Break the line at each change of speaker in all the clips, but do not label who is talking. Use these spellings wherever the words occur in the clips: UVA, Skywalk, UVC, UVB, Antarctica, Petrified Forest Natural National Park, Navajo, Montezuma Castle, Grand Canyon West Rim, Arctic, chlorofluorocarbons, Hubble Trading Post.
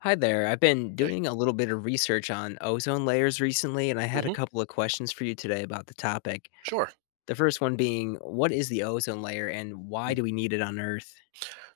Hi there. I've been
Okay.
doing a little bit of research on ozone layers recently, and I had a
Mhm.
couple of questions for you today about the topic.
Sure.
The first one being, what is the ozone layer and why
Mm.
do we need it on Earth?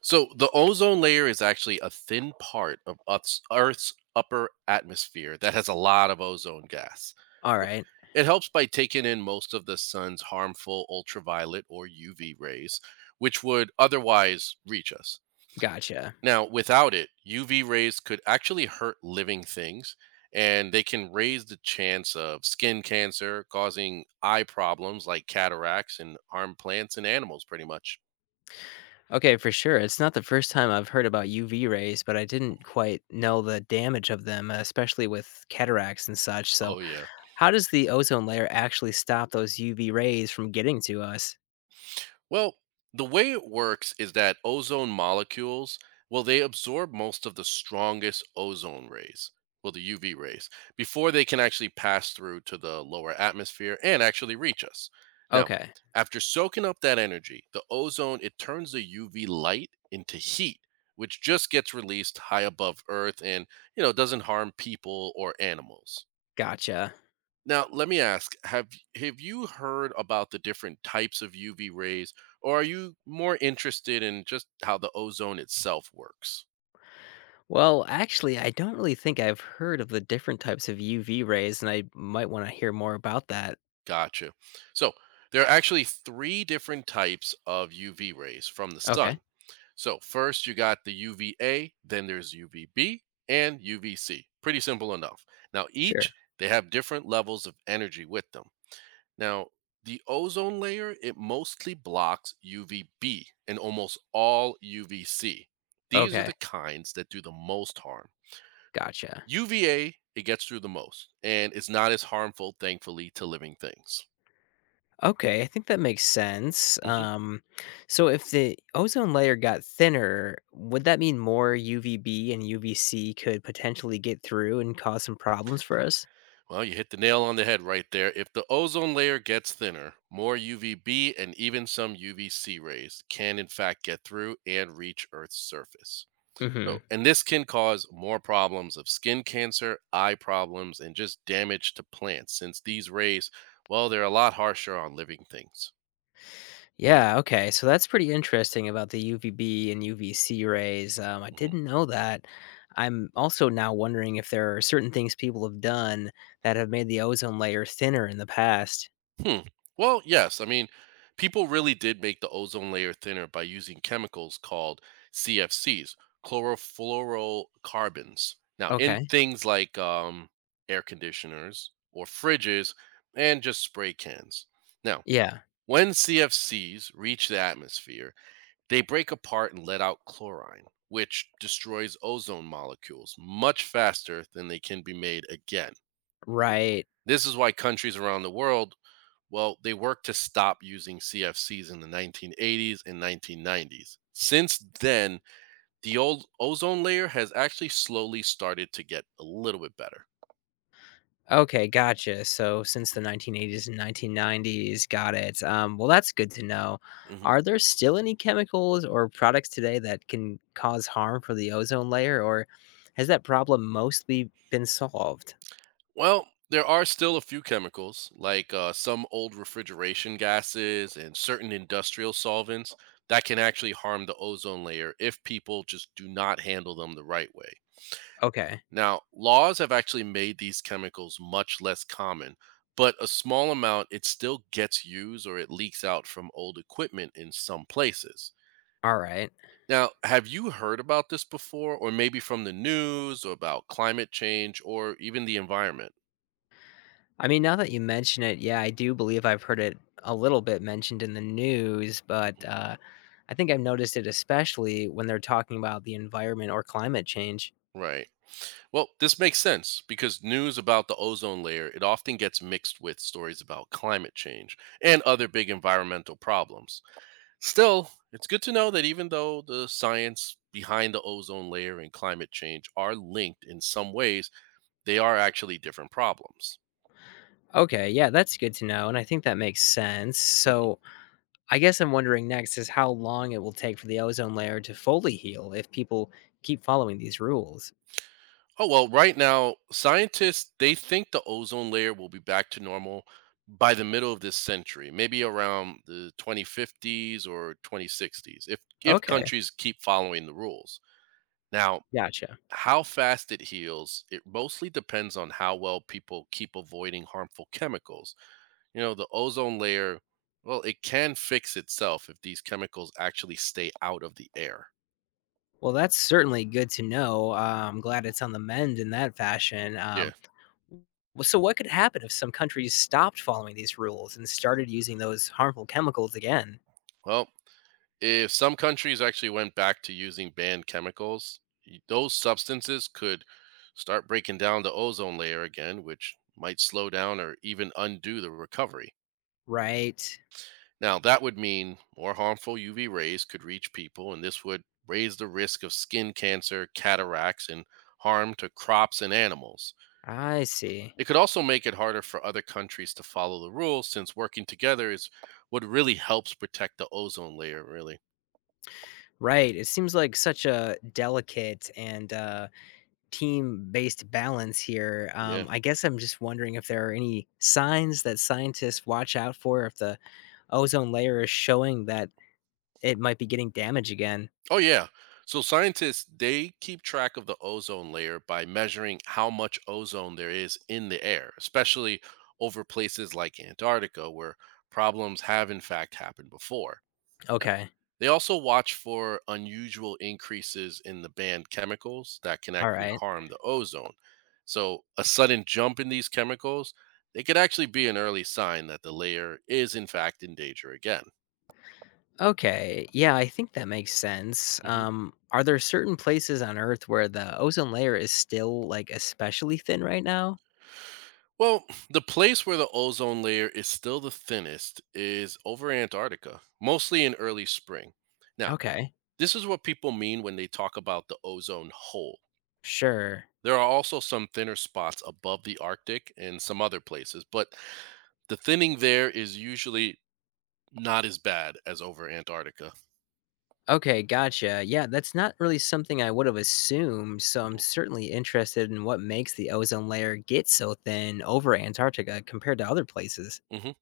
So the ozone layer is actually a thin part of Earth's upper atmosphere that has a lot of ozone gas.
All
So
right,
it helps by taking in most of the sun's harmful ultraviolet or UV rays, which would otherwise reach us.
gotcha.
Now, without it, UV rays could actually hurt living things, and they can raise the chance of skin cancer, causing eye problems like cataracts and harm plants and animals, pretty much.
Okay, for sure. It's not the first time I've heard about UV rays, but I didn't quite know the damage of them, especially with cataracts and such. So,
Oh, yeah.
how does the ozone layer actually stop those UV rays from getting to us?
Well, the way it works is that ozone molecules, well, they absorb most of the strongest ozone rays, well, the UV rays, before they can actually pass through to the lower atmosphere and actually reach us. Now,
Okay,
after soaking up that energy, the ozone, it turns the UV light into heat, which just gets released high above Earth and, doesn't harm people or animals.
gotcha.
Now, let me ask, have you heard about the different types of UV rays, or are you more interested in just how the ozone itself works?
Well, actually, I don't really think I've heard of the different types of UV rays, and I might want to hear more about that.
Gotcha. So, there are actually three different types of UV rays from the
Okay,
sun. So, first you got the UVA, then there's UVB and UVC. Pretty simple enough. Now, each
sure.
they have different levels of energy with them. Now, the ozone layer, it mostly blocks UVB and almost all UVC. These are
Okay,
the kinds that do the most harm.
gotcha.
UVA, it gets through the most, and it's not as harmful, thankfully, to living things.
Okay, I think that makes sense.
Mhm.
So if the ozone layer got thinner, would that mean more UVB and UVC could potentially get through and cause some problems for us?
Well, you hit the nail on the head right there. If the ozone layer gets thinner, more UVB and even some UVC rays can, in fact, get through and reach Earth's surface. So, and this can cause more problems of skin cancer, eye problems, and just damage to plants since these rays, well, they're a lot harsher on living things.
Yeah, okay. So that's pretty interesting about the UVB and UVC rays. I
Mhm.
didn't know that. I'm also now wondering if there are certain things people have done that have made the ozone layer thinner in the past.
Hmm. Well, yes. I mean, people really did make the ozone layer thinner by using chemicals called CFCs, chlorofluorocarbons. Now, in
Okay.
things like air conditioners or fridges and just spray cans. Now,
Yeah.
when CFCs reach the atmosphere, they break apart and let out chlorine, which destroys ozone molecules much faster than they can be made again.
Right.
This is why countries around the world, well, they worked to stop using CFCs in the 1980s and 1990s. Since then, the old ozone layer has actually slowly started to get a little bit better.
Okay, gotcha. So since the 1980s and 1990s, got it. Well, that's good to know.
Mhm.
Are there still any chemicals or products today that can cause harm for the ozone layer, or has that problem mostly been solved?
Well, there are still a few chemicals, like some old refrigeration gases and certain industrial solvents, that can actually harm the ozone layer if people just do not handle them the right way.
Okay.
Now, laws have actually made these chemicals much less common, but a small amount it still gets used or it leaks out from old equipment in some places.
Alright.
Now, have you heard about this before, or maybe from the news, or about climate change, or even the environment?
I mean, now that you mention it, yeah, I do believe I've heard it a little bit mentioned in the news, but,
Mhm.
I think I've noticed it especially when they're talking about the environment or climate change.
Right. Well, this makes sense because news about the ozone layer it often gets mixed with stories about climate change and other big environmental problems. Still, it's good to know that even though the science behind the ozone layer and climate change are linked in some ways, they are actually different problems.
Okay, yeah, that's good to know, and I think that makes sense. So, I guess I'm wondering next is how long it will take for the ozone layer to fully heal if people keep following these rules.
Oh, well, right now, scientists they think the ozone layer will be back to normal by the middle of this century, maybe around the 2050s or 2060s, if
Okay,
countries keep following the rules. Now,
gotcha.
how fast it heals, it mostly depends on how well people keep avoiding harmful chemicals. You know, the ozone layer, well, it can fix itself if these chemicals actually stay out of the air.
Well, that's certainly good to know. I'm glad it's on the mend in that fashion.
Yeah.
Well, so what could happen if some countries stopped following these rules and started using those harmful chemicals again?
Well, if some countries actually went back to using banned chemicals, those substances could start breaking down the ozone layer again, which might slow down or even undo the recovery.
Right.
Now, that would mean more harmful UV rays could reach people, and this would raise the risk of skin cancer, cataracts, and harm to crops and animals.
I see.
It could also make it harder for other countries to follow the rules since working together is what really helps protect the ozone layer, really.
Right. It seems like such a delicate and team based balance here.
Yeah.
I guess I'm just wondering if there are any signs that scientists watch out for if the ozone layer is showing that it might be getting damaged again.
Oh, yeah. So scientists they keep track of the ozone layer by measuring how much ozone there is in the air, especially over places like Antarctica where problems have in fact happened before.
Okay.
They also watch for unusual increases in the banned chemicals that can
All
actually
right.
harm the ozone. So a sudden jump in these chemicals, they could actually be an early sign that the layer is in fact in danger again.
Okay. Yeah, I think that makes sense.
Mm-hmm.
Are there certain places on Earth where the ozone layer is still like especially thin right now?
Well, the place where the ozone layer is still the thinnest is over Antarctica, mostly in early spring. Now,
Okay.
this is what people mean when they talk about the ozone hole.
Sure.
There are also some thinner spots above the Arctic and some other places, but the thinning there is usually not as bad as over Antarctica.
Okay, gotcha. Yeah, that's not really something I would have assumed. So I'm
Mhm.
certainly interested in what makes the ozone layer get so thin over Antarctica compared to other places.
Mhm.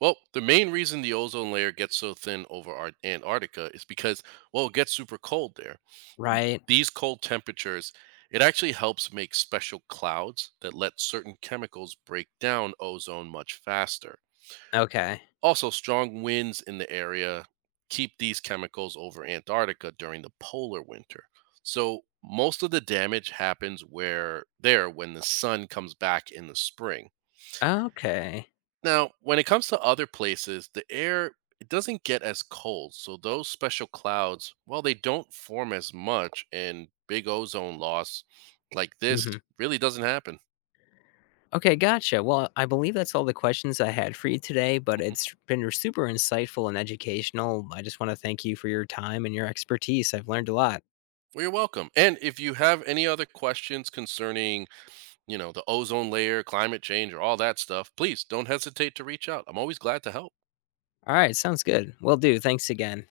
Well, the main reason the ozone layer gets so thin over Antarctica is because, well, it gets super cold there.
Right.
These cold temperatures, it actually helps make special clouds that let certain chemicals break down ozone much faster.
Okay.
Also, strong winds in the area keep these chemicals over Antarctica during the polar winter. So, most of the damage happens where there when the sun comes back in the spring.
Okay.
Now, when it comes to other places, the air it doesn't get as cold, so those special clouds, well, they don't form as much and big ozone loss like this
Mm-hmm.
really doesn't happen.
Okay, gotcha. Well, I believe that's all the questions I had for you today, but it's been super insightful and educational. I just want to thank you for your time and your expertise. I've learned a lot.
Well, you're welcome. And if you have any other questions concerning the ozone layer, climate change, or all that stuff, please don't hesitate to reach out. I'm always glad to help.
All right, sounds good. Will do. Thanks again.